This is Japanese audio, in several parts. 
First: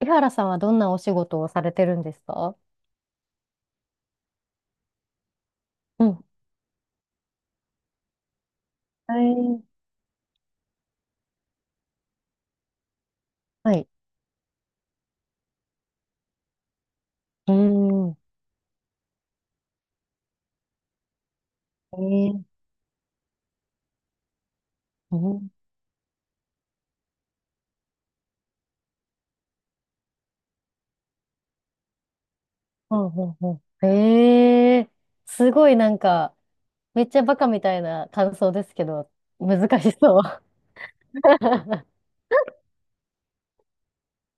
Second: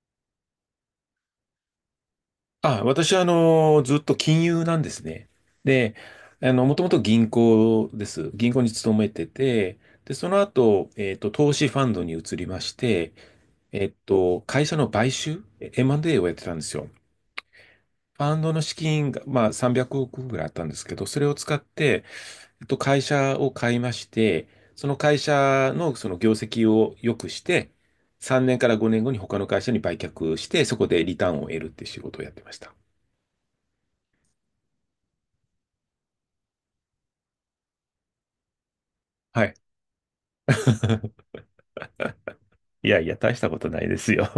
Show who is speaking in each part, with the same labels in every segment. Speaker 1: 井原さんはどんなお仕事をされてるんですか？
Speaker 2: あ、私は、ずっと金融なんですね。で、
Speaker 1: うん。
Speaker 2: もともと銀行です。銀行に勤め
Speaker 1: は
Speaker 2: て
Speaker 1: い。
Speaker 2: て、で、その後、投資ファンドに移りまして、
Speaker 1: はい。
Speaker 2: 会社の買収、M&A をやってたんですよ。
Speaker 1: うーん。
Speaker 2: ファンドの資金が、まあ、300億ぐらいあったんですけど、それを使っ
Speaker 1: え
Speaker 2: て、
Speaker 1: ー、
Speaker 2: 会社を買いまして、その
Speaker 1: う
Speaker 2: 会
Speaker 1: ん。うん
Speaker 2: 社のその業績を良くして、3年から5年後に他の会社に売却して、そこでリターンを得るっていう仕事をやってました。
Speaker 1: うんうん。えー。すごいなんか、めっちゃバカみたいな感想ですけど、
Speaker 2: はい。
Speaker 1: 難しそう。
Speaker 2: いやいや、大したことないですよ。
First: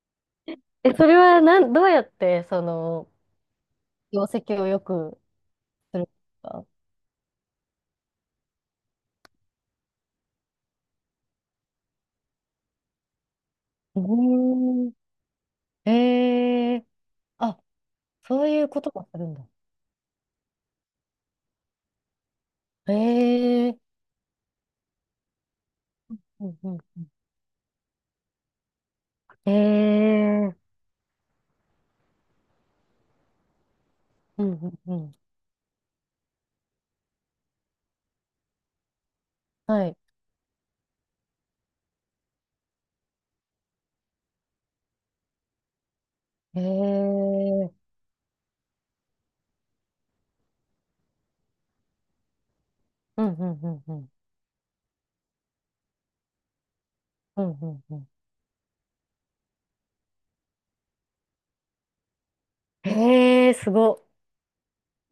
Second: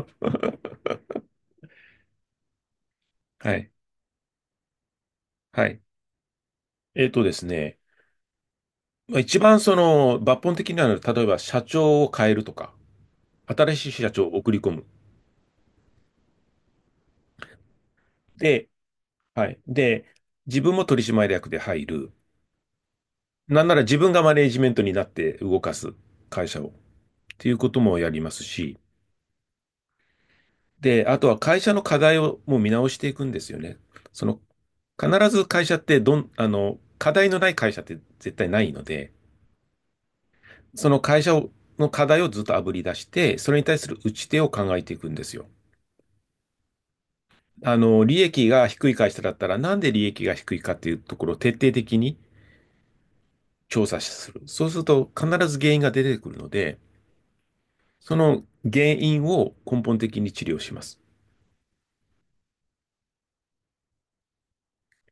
Speaker 1: え、それ はなん、どうやって、
Speaker 2: はい。
Speaker 1: 業績を良く
Speaker 2: はい。
Speaker 1: するんですか？
Speaker 2: えっとですね。まあ一番その抜本的なのは、例えば社長を変えるとか、新しい
Speaker 1: う
Speaker 2: 社長を送り込む。
Speaker 1: ーん。ええ、あ、そうい
Speaker 2: で、
Speaker 1: うこともするんだ。
Speaker 2: はい。で、自分も取締役で入る。
Speaker 1: え
Speaker 2: なんなら
Speaker 1: え、
Speaker 2: 自分がマネージメントになって動かす会
Speaker 1: うん
Speaker 2: 社を。
Speaker 1: う
Speaker 2: っ
Speaker 1: んうん。
Speaker 2: ていうこともやりますし。
Speaker 1: ええ、
Speaker 2: で、あとは会社の課題をもう見直していくんですよね。その、
Speaker 1: うんうんうん。
Speaker 2: 必ず会社って課題のない会社って絶対ないので、
Speaker 1: はい、
Speaker 2: その会社をの課題をずっと炙り出して、それに対する打ち手を考えていくんですよ。
Speaker 1: へえ、うん
Speaker 2: 利益が低い会社だったら、なんで利益が低いかっていうところを徹底的に
Speaker 1: うんうん
Speaker 2: 調
Speaker 1: う
Speaker 2: 査
Speaker 1: ん。
Speaker 2: する。そうすると必ず原因が出てくるので、
Speaker 1: うんうんうん。
Speaker 2: その原因を根本的に治療します。
Speaker 1: へえ、すごっ。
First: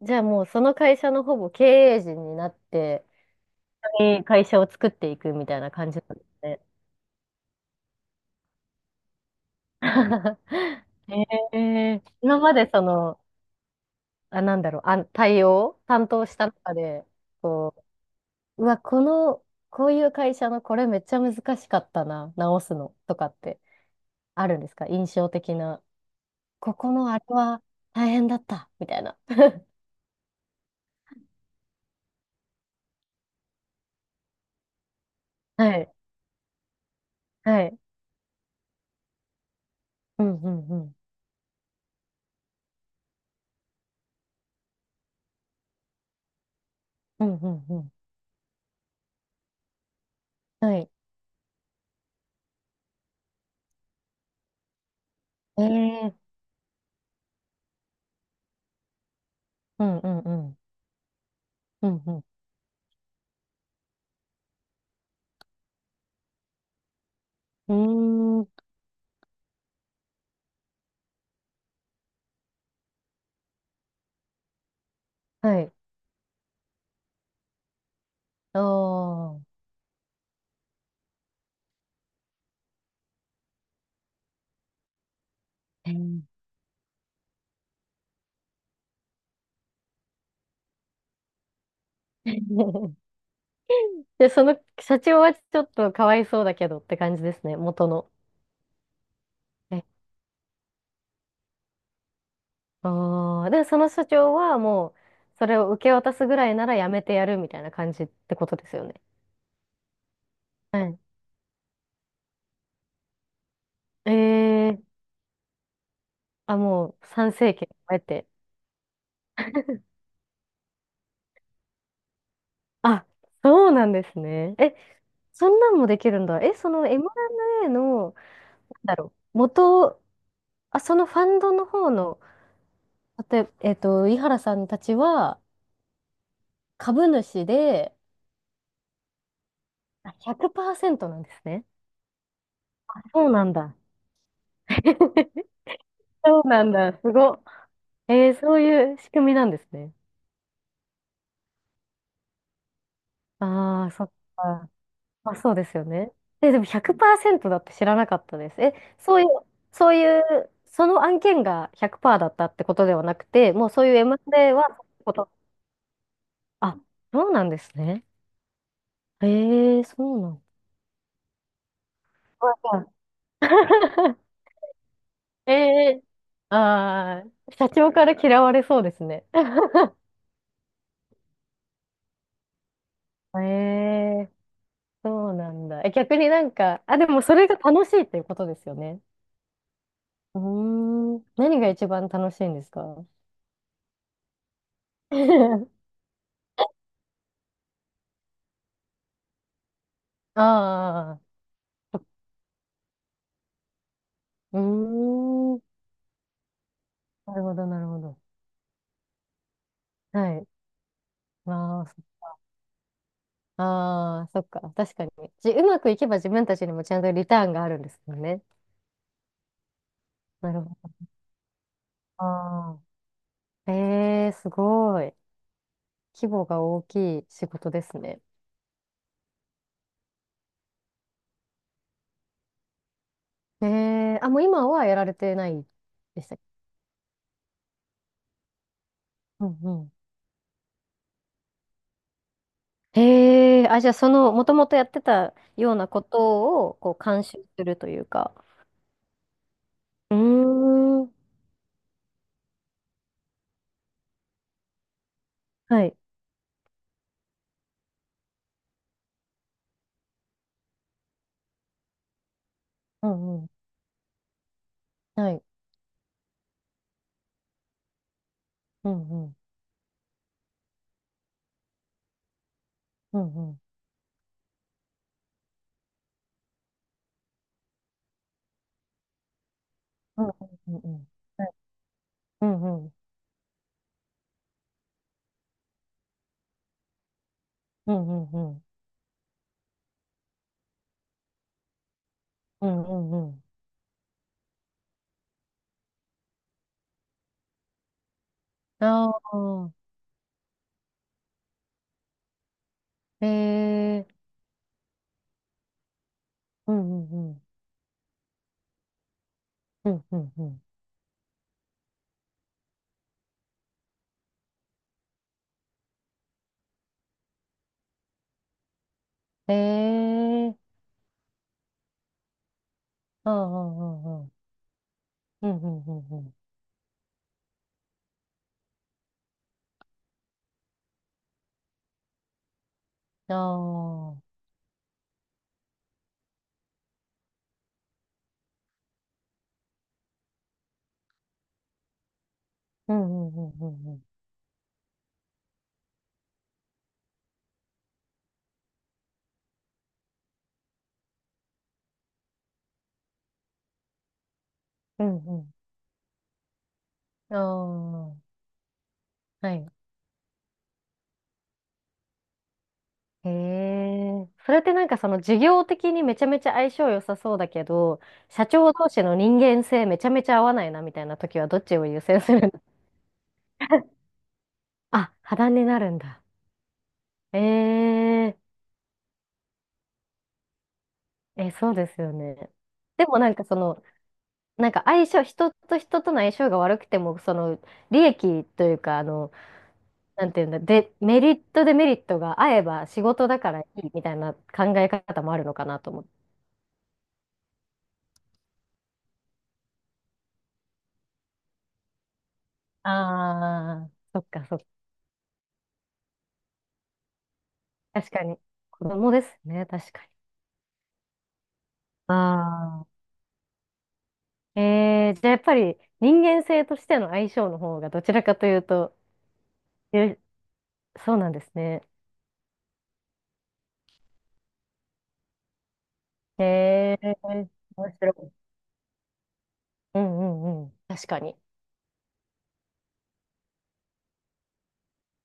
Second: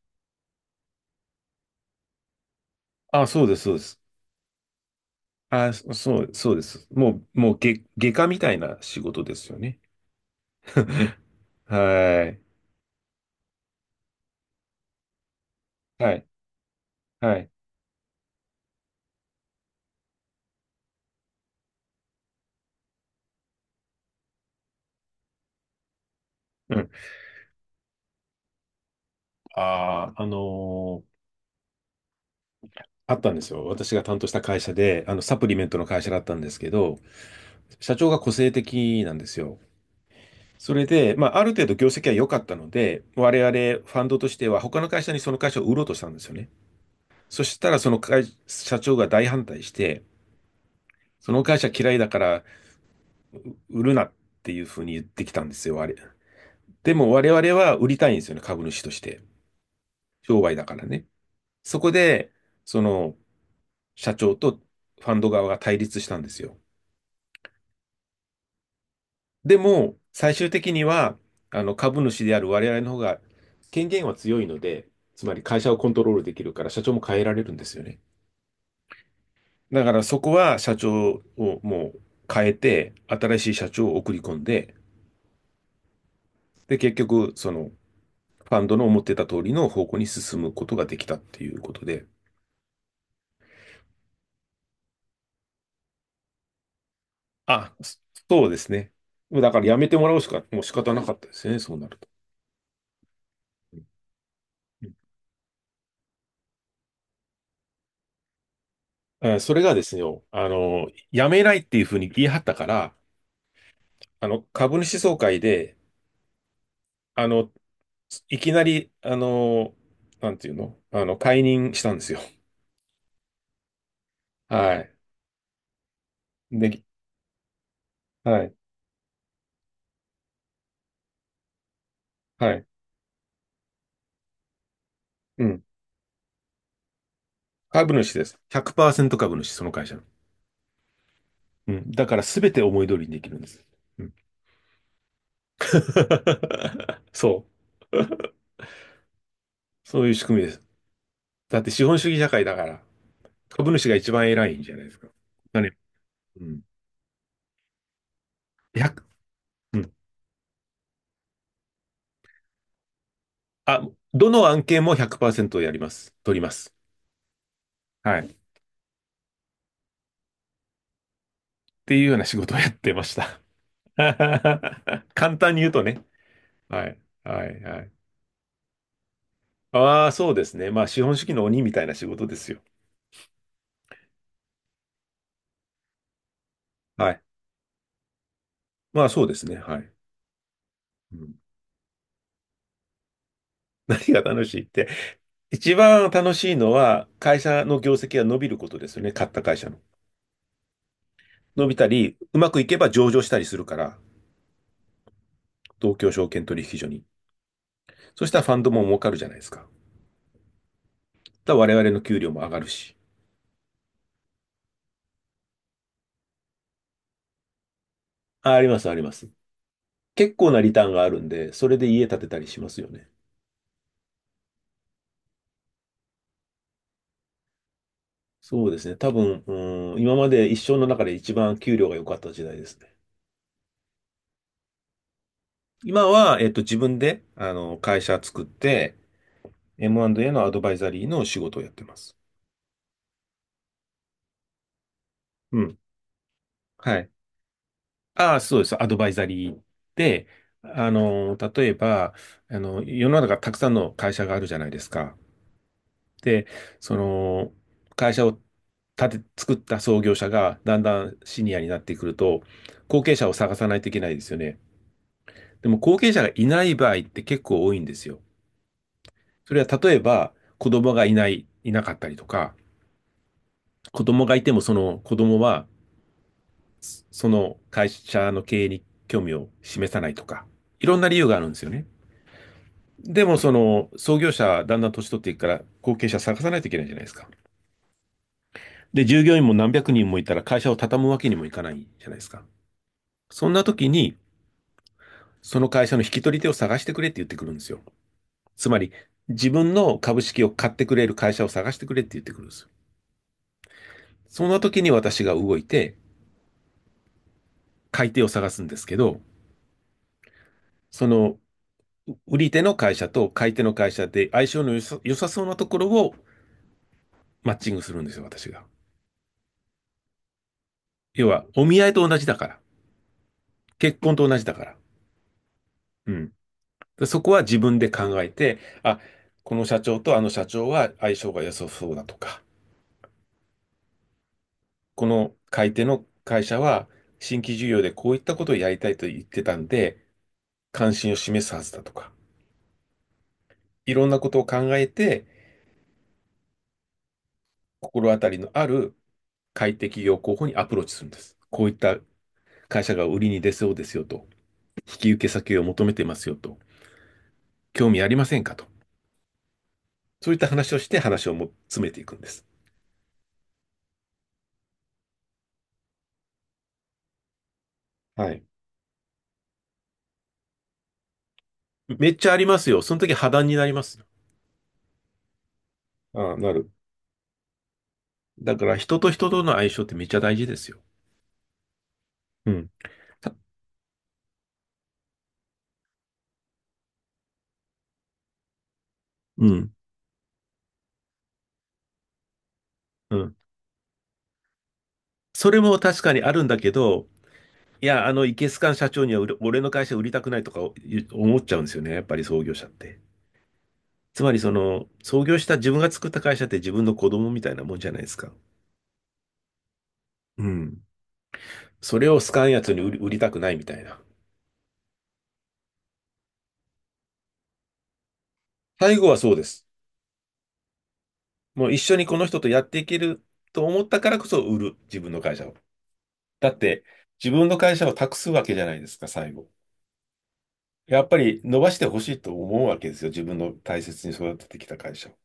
Speaker 1: じゃあもうその会社のほぼ経営陣になって、
Speaker 2: あ、そうです、そうです。
Speaker 1: 会社を作っていくみたいな
Speaker 2: あ、
Speaker 1: 感じなん
Speaker 2: そ
Speaker 1: です
Speaker 2: う、そう
Speaker 1: ね。
Speaker 2: です。もう外科みたいな仕事ですよね。
Speaker 1: へ え、
Speaker 2: は
Speaker 1: 今
Speaker 2: い。
Speaker 1: まで担
Speaker 2: は
Speaker 1: 当
Speaker 2: い。
Speaker 1: した中で、
Speaker 2: はい。
Speaker 1: こう、うわ、この、こういう会社のこれめっちゃ難しかったな、直すのとかってあるんですか？印象的な。こ
Speaker 2: うん。
Speaker 1: このあれは大変だった、みたいな。
Speaker 2: ああ、あったんですよ。私が担当した会社で、サプリメン
Speaker 1: は
Speaker 2: トの
Speaker 1: い。
Speaker 2: 会社だったんですけど、
Speaker 1: はい、
Speaker 2: 社長が個性的なんですよ。
Speaker 1: うんうん
Speaker 2: そ
Speaker 1: う
Speaker 2: れ
Speaker 1: ん。
Speaker 2: で、まあ、ある程度業績は良かったので、我々ファンドとしては他の会社にその会社を売ろうとしたんですよね。
Speaker 1: うん
Speaker 2: そ
Speaker 1: う
Speaker 2: し
Speaker 1: ん
Speaker 2: た
Speaker 1: う
Speaker 2: らそ
Speaker 1: ん。
Speaker 2: の会、社長が大反対して、
Speaker 1: はい。
Speaker 2: その会社嫌いだから売るなっていうふうに言ってきたんですよ、あれ。
Speaker 1: ええ、
Speaker 2: でも我々は売りたいんですよね、株主として。
Speaker 1: うんうんう
Speaker 2: 商売
Speaker 1: ん。
Speaker 2: だからね。そ
Speaker 1: う
Speaker 2: こ
Speaker 1: んう
Speaker 2: で、その社長とファンド側が対立したんですよ。
Speaker 1: ん。うーん。
Speaker 2: でも、最終的には、株主である我々の方が権限は強いので、つまり会
Speaker 1: は
Speaker 2: 社
Speaker 1: い。
Speaker 2: をコントロールできるから社長も変えられるんですよね。
Speaker 1: あ、
Speaker 2: だからそこは社長をもう変えて、新しい社長を送り込んで、
Speaker 1: えー。
Speaker 2: で、結局、ファンドの思ってた通りの方向に進むことができたっていうことで。
Speaker 1: で、その社長はちょっとかわいそうだけどって感じですね、
Speaker 2: あ、
Speaker 1: 元
Speaker 2: そ
Speaker 1: の。
Speaker 2: そうですね。だからや
Speaker 1: え、
Speaker 2: めてもらうしか、もう仕方なかったですね、そうなると。
Speaker 1: ああ。で、そ
Speaker 2: う
Speaker 1: の社長はもう、
Speaker 2: ん
Speaker 1: それを受け渡すぐらいならやめてやるみたいな感じってことですよね。
Speaker 2: それがですよ、
Speaker 1: はい。
Speaker 2: やめないっていうふうに言い張ったから、
Speaker 1: え
Speaker 2: 株
Speaker 1: え、
Speaker 2: 主総会で、
Speaker 1: あ、もう
Speaker 2: あ
Speaker 1: 参
Speaker 2: の、
Speaker 1: 政権を得て。
Speaker 2: いきなり、なんていうのあの、解任したんですよ。
Speaker 1: あ、そうなんですね。
Speaker 2: は
Speaker 1: え、
Speaker 2: い。
Speaker 1: そんなんもできるんだ。え、そ
Speaker 2: で、
Speaker 1: の M&A の、
Speaker 2: はい。
Speaker 1: だろう。元、あ、そのファンドの方の、
Speaker 2: はい。
Speaker 1: 例えば、井原さんたちは
Speaker 2: うん。
Speaker 1: 株主
Speaker 2: 株
Speaker 1: で、
Speaker 2: 主です。100%株主、その会社の。
Speaker 1: あ、100%なんですね。
Speaker 2: うん。だから全て思い通
Speaker 1: あ、
Speaker 2: りにで
Speaker 1: そ
Speaker 2: き
Speaker 1: う
Speaker 2: るん
Speaker 1: な
Speaker 2: で
Speaker 1: ん
Speaker 2: す。
Speaker 1: だ。
Speaker 2: うん。
Speaker 1: そうなんだ。すごっ。
Speaker 2: そう。
Speaker 1: えー、そういう仕組みなんですね。
Speaker 2: そういう仕組みです。だって資本主義社会だから、株
Speaker 1: あ
Speaker 2: 主
Speaker 1: あ、
Speaker 2: が
Speaker 1: そ
Speaker 2: 一
Speaker 1: っ
Speaker 2: 番偉いん
Speaker 1: か。
Speaker 2: じゃないですか。
Speaker 1: まあ、そう
Speaker 2: だ
Speaker 1: で
Speaker 2: ね。
Speaker 1: すよね。
Speaker 2: う
Speaker 1: え、で
Speaker 2: ん。
Speaker 1: も100%だって知らなかったです。え、
Speaker 2: 1
Speaker 1: そういう、
Speaker 2: う
Speaker 1: そ
Speaker 2: ん。
Speaker 1: ういう、その案件が100%だったってことではなくて、もう
Speaker 2: あ、
Speaker 1: そういう
Speaker 2: どの
Speaker 1: M&A
Speaker 2: 案
Speaker 1: は
Speaker 2: 件
Speaker 1: そう
Speaker 2: も
Speaker 1: いうこと。
Speaker 2: 100%やります。取ります。
Speaker 1: あ、そうなんですね。
Speaker 2: はい。っ
Speaker 1: えー、そうなん
Speaker 2: ていうような仕事をやっ
Speaker 1: だ。
Speaker 2: てました。簡
Speaker 1: え
Speaker 2: 単に言うとね。
Speaker 1: え、
Speaker 2: はい。
Speaker 1: ああ
Speaker 2: は
Speaker 1: ー、
Speaker 2: い。
Speaker 1: 社
Speaker 2: はい。
Speaker 1: 長から嫌われそうですね。
Speaker 2: ああ、そうですね。まあ、資本主義の鬼みたいな仕事ですよ。
Speaker 1: ええ、そうなんだ。え、逆になんか、あ、で
Speaker 2: はい。
Speaker 1: もそれが楽しいっていうことですよね。
Speaker 2: まあ、そうですね。はい。
Speaker 1: う
Speaker 2: う
Speaker 1: ーん、
Speaker 2: ん、
Speaker 1: 何が一番楽しいんですか？
Speaker 2: 何が楽しいって。一 番楽しいのは、会社の業績が伸びることですよね。買った会社の。
Speaker 1: あ
Speaker 2: 伸びた
Speaker 1: あ、
Speaker 2: り、うまくいけば上場したりするから、
Speaker 1: うーん、
Speaker 2: 東京証券取引所に。
Speaker 1: なるほど、なるほど。
Speaker 2: そしたらファンドも儲かるじゃないですか。
Speaker 1: はい。
Speaker 2: だから我
Speaker 1: まあ、
Speaker 2: 々の給料も上がるし。
Speaker 1: ああ、そっか。確かに。うまくいけば自分たちにもちゃんとリターンがあるんですもんね。
Speaker 2: あ、あります、あります。結構
Speaker 1: な
Speaker 2: な
Speaker 1: るほ
Speaker 2: リターン
Speaker 1: ど。
Speaker 2: があるんで、それで家建てたりしま
Speaker 1: あ
Speaker 2: すよね。
Speaker 1: あ、ええ、すごい。規模が大きい仕事ですね。
Speaker 2: そうですね。多分、うん、今まで一生の中で一番給料が良かった時代ですね。
Speaker 1: えー、あ、もう今はやられてない
Speaker 2: 今
Speaker 1: でしたっ
Speaker 2: は、
Speaker 1: け？
Speaker 2: 自分で、会社作って、
Speaker 1: うんうん。
Speaker 2: M&A のアドバイザリーの仕事をやってます。
Speaker 1: へえ、あ、じゃあその、もともとやってた
Speaker 2: う
Speaker 1: よう
Speaker 2: ん。
Speaker 1: なことを、こ
Speaker 2: は
Speaker 1: う、
Speaker 2: い。
Speaker 1: 監修するというか。
Speaker 2: ああ、そうです。アドバイザリー
Speaker 1: うー
Speaker 2: で、
Speaker 1: ん。
Speaker 2: 例えば、世の中たくさんの会社があるじゃないですか。
Speaker 1: はい。
Speaker 2: で、その、会社を作った創業者がだんだんシニアになってくると、後
Speaker 1: う
Speaker 2: 継者を
Speaker 1: んうん。
Speaker 2: 探さないといけないですよね。
Speaker 1: はい。
Speaker 2: でも後継者がいない場合って結構多いんですよ。
Speaker 1: うんうん。
Speaker 2: それは例えば子供がいなかったりとか、
Speaker 1: うんうん。
Speaker 2: 子供がいてもその子供はその会社の経営に興味を示さないと
Speaker 1: うん
Speaker 2: か、
Speaker 1: うん
Speaker 2: い
Speaker 1: うん
Speaker 2: ろ
Speaker 1: う
Speaker 2: ん
Speaker 1: ん。
Speaker 2: な理由があ
Speaker 1: は
Speaker 2: る
Speaker 1: い、
Speaker 2: んですよね。
Speaker 1: うんうん。
Speaker 2: でもその創業者だんだん年取っていくから後継者探さないといけないじゃないですか。
Speaker 1: うんうんうん。
Speaker 2: で、従業員も何百人もいたら会社を畳むわけにもいかないじゃないですか。
Speaker 1: うんうんうん。
Speaker 2: そんな時にその会社の引き取り手を探してくれって言ってくるんですよ。つまり
Speaker 1: あ
Speaker 2: 自分
Speaker 1: あ。
Speaker 2: の株式を買ってくれる会社を探してくれって言ってくるんですよ。
Speaker 1: ええ。
Speaker 2: その時に私が動いて、
Speaker 1: うんうんうん。
Speaker 2: 買い手を探すんですけど、
Speaker 1: うんうんうん。
Speaker 2: その、売り手の会社と買い手の会社で相性の良さそうなところをマッチングするんですよ、私が。
Speaker 1: ええ。
Speaker 2: 要は、お見合いと同じだから。
Speaker 1: ああ。う
Speaker 2: 結
Speaker 1: んう
Speaker 2: 婚
Speaker 1: んう
Speaker 2: と
Speaker 1: ん。
Speaker 2: 同じだから。
Speaker 1: うんうん
Speaker 2: う
Speaker 1: う
Speaker 2: ん。
Speaker 1: ん。
Speaker 2: でそこは自分で考えて、あ、この社長とあの社長は相性が良さそうだとか、
Speaker 1: ああ。
Speaker 2: この買い手の会社は新規事業でこういったことをやりたいと言ってたんで、関心を示すはずだとか、
Speaker 1: うんうんうんうんう
Speaker 2: い
Speaker 1: ん。
Speaker 2: ろんなことを考えて、心当たりのある快適業候補にアプローチするんです。こういった会社が売りに出そうですよと、引
Speaker 1: う
Speaker 2: き受
Speaker 1: ん
Speaker 2: け
Speaker 1: うん。
Speaker 2: 先を求めてますよと、興味ありま
Speaker 1: あ
Speaker 2: せんかと、
Speaker 1: あ、はい。
Speaker 2: そういった話をして話をも詰めていくんです。
Speaker 1: へえ。それってなんかその事業的にめちゃめちゃ相性良さそうだけど、
Speaker 2: はい。
Speaker 1: 社長同士の人間性めちゃめちゃ合わないなみたいな時はどっちを優
Speaker 2: めっ
Speaker 1: 先
Speaker 2: ち
Speaker 1: す
Speaker 2: ゃあ
Speaker 1: る
Speaker 2: り
Speaker 1: の？
Speaker 2: ますよ。その時破談になりま すよ。
Speaker 1: あ、破談になるんだ。
Speaker 2: ああ、なる。
Speaker 1: ええ。
Speaker 2: だから人と人との相性ってめっちゃ大事ですよ。
Speaker 1: え、そうですよね。
Speaker 2: うん。
Speaker 1: でもな
Speaker 2: た
Speaker 1: んかその、なんか相性、人と人との相性が悪くても、その利益というか、
Speaker 2: うん。
Speaker 1: なんていうんだ、で、メリットデメリットが合えば仕
Speaker 2: う
Speaker 1: 事
Speaker 2: ん。
Speaker 1: だからいいみたいな考え方もある
Speaker 2: そ
Speaker 1: の
Speaker 2: れ
Speaker 1: か
Speaker 2: も
Speaker 1: なと
Speaker 2: 確
Speaker 1: 思っ
Speaker 2: かに
Speaker 1: て。
Speaker 2: あるんだけど、いや、イケスカん社長には俺の会社売りたくないとか思っちゃうんですよね。やっぱり創業者っ
Speaker 1: あ
Speaker 2: て。
Speaker 1: あ、そ
Speaker 2: つ
Speaker 1: っ
Speaker 2: まり
Speaker 1: か、そっか。
Speaker 2: 創業した自分が作った会社って自分の子供みたいなもんじゃないで
Speaker 1: 確
Speaker 2: す
Speaker 1: か
Speaker 2: か。
Speaker 1: に。子供ですね、確かに。
Speaker 2: うん。それ
Speaker 1: あ、
Speaker 2: を好かんやつに
Speaker 1: あ、
Speaker 2: 売りたくないみたいな。
Speaker 1: えー、じゃあやっぱり人間性としての相性の方がどちらかというと、
Speaker 2: 最後はそうです。
Speaker 1: え、そうなんです
Speaker 2: もう一
Speaker 1: ね。
Speaker 2: 緒にこの人とやっていけると思ったからこそ売る、自分の会社を。だって、
Speaker 1: えー、
Speaker 2: 自分の会社
Speaker 1: 面
Speaker 2: を
Speaker 1: 白
Speaker 2: 託す
Speaker 1: い。
Speaker 2: わけじゃないですか、最後。
Speaker 1: うんうんうん。
Speaker 2: やっ
Speaker 1: 確
Speaker 2: ぱ
Speaker 1: かに。
Speaker 2: り伸ばしてほしいと思うわけですよ。自分の大切に育ててきた会社を。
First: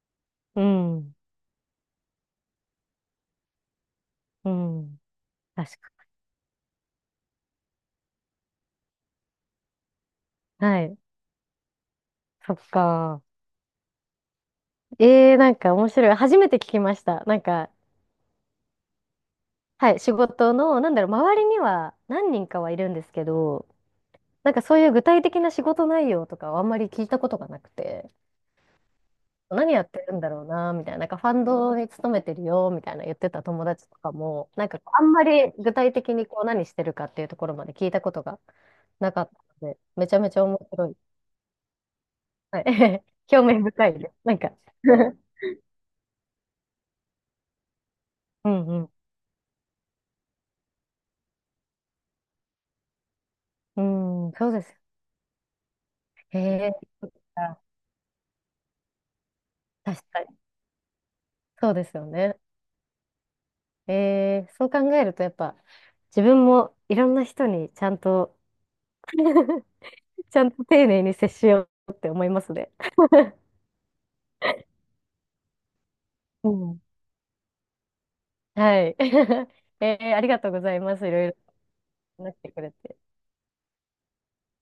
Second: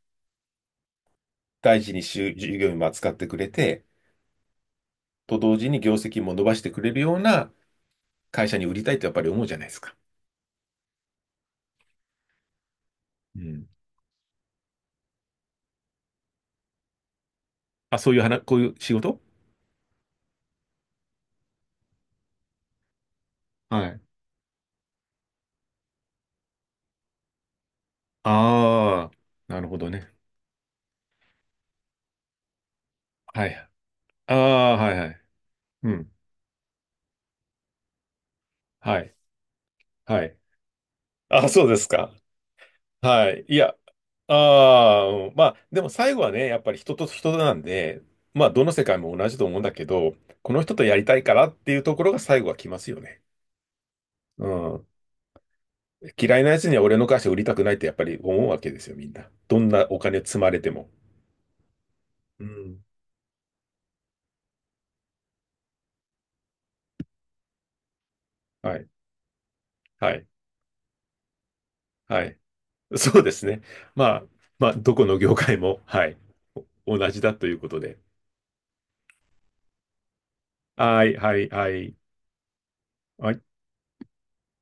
Speaker 1: うん。
Speaker 2: 大事に従業員も扱ってくれて、
Speaker 1: うん。
Speaker 2: と同時
Speaker 1: 確
Speaker 2: に業
Speaker 1: か
Speaker 2: 績も伸ばしてくれるような会社に売りたいとやっぱり思うじゃないですか。
Speaker 1: に。はい。そっか。
Speaker 2: うん。
Speaker 1: ええ、なんか面白い。初めて聞きました。なんか、
Speaker 2: あ、そういう話、こういう仕事
Speaker 1: はい、仕事の、なんだろう、周りには何人かはいるんですけど、
Speaker 2: はい。
Speaker 1: なんかそういう具体的な仕事内容とかはあんまり聞いたことがなくて、
Speaker 2: ああ、なる
Speaker 1: 何
Speaker 2: ほ
Speaker 1: やっ
Speaker 2: ど
Speaker 1: て
Speaker 2: ね。
Speaker 1: るんだろうな、みたいな、なんかファンドに勤めてるよ、みたいな言ってた
Speaker 2: は
Speaker 1: 友
Speaker 2: い。
Speaker 1: 達とか
Speaker 2: あ
Speaker 1: も、なん
Speaker 2: あ、
Speaker 1: かこ
Speaker 2: はい
Speaker 1: うあ
Speaker 2: は
Speaker 1: ん
Speaker 2: い。
Speaker 1: まり具
Speaker 2: う
Speaker 1: 体
Speaker 2: ん。
Speaker 1: 的にこう何してるかっていうところまで聞いたことが
Speaker 2: は
Speaker 1: な
Speaker 2: い。
Speaker 1: かったので、めちゃ
Speaker 2: は
Speaker 1: めち
Speaker 2: い。
Speaker 1: ゃ面白い。
Speaker 2: あ、そうですか。
Speaker 1: はい。
Speaker 2: はい。
Speaker 1: 興
Speaker 2: い
Speaker 1: 味
Speaker 2: や、
Speaker 1: 深いです。
Speaker 2: あ
Speaker 1: なんか。
Speaker 2: あ、うんまあ、でも最後はね、やっぱり人と人なんで、ま
Speaker 1: う
Speaker 2: あ、どの
Speaker 1: ん
Speaker 2: 世
Speaker 1: う
Speaker 2: 界も同じと思うんだけど、この人とやりたいからっていうところが最後は来ますよね。
Speaker 1: ん。うん、
Speaker 2: う
Speaker 1: そうです。
Speaker 2: ん。嫌
Speaker 1: へ
Speaker 2: いなやつ
Speaker 1: え、
Speaker 2: には俺の
Speaker 1: そっ
Speaker 2: 会社売りた
Speaker 1: か、
Speaker 2: くないってやっぱり思うわけですよ、みんな。どんなお
Speaker 1: 確
Speaker 2: 金
Speaker 1: かに。
Speaker 2: 積まれても。
Speaker 1: そうですよね。
Speaker 2: うん。
Speaker 1: えー、そう考えるとやっぱ自分もいろんな人にちゃんと
Speaker 2: はい。はい。
Speaker 1: ちゃんと丁寧に接しようって
Speaker 2: は
Speaker 1: 思い
Speaker 2: い。
Speaker 1: ますね。
Speaker 2: そうで すね。まあ、まあ、どこの業界も、はい。
Speaker 1: うん。
Speaker 2: 同じだということで。
Speaker 1: はい。えー、ありがとうございま
Speaker 2: は
Speaker 1: す。い
Speaker 2: い、
Speaker 1: ろい
Speaker 2: は
Speaker 1: ろ
Speaker 2: い、はい。
Speaker 1: 話してくれて。
Speaker 2: はい。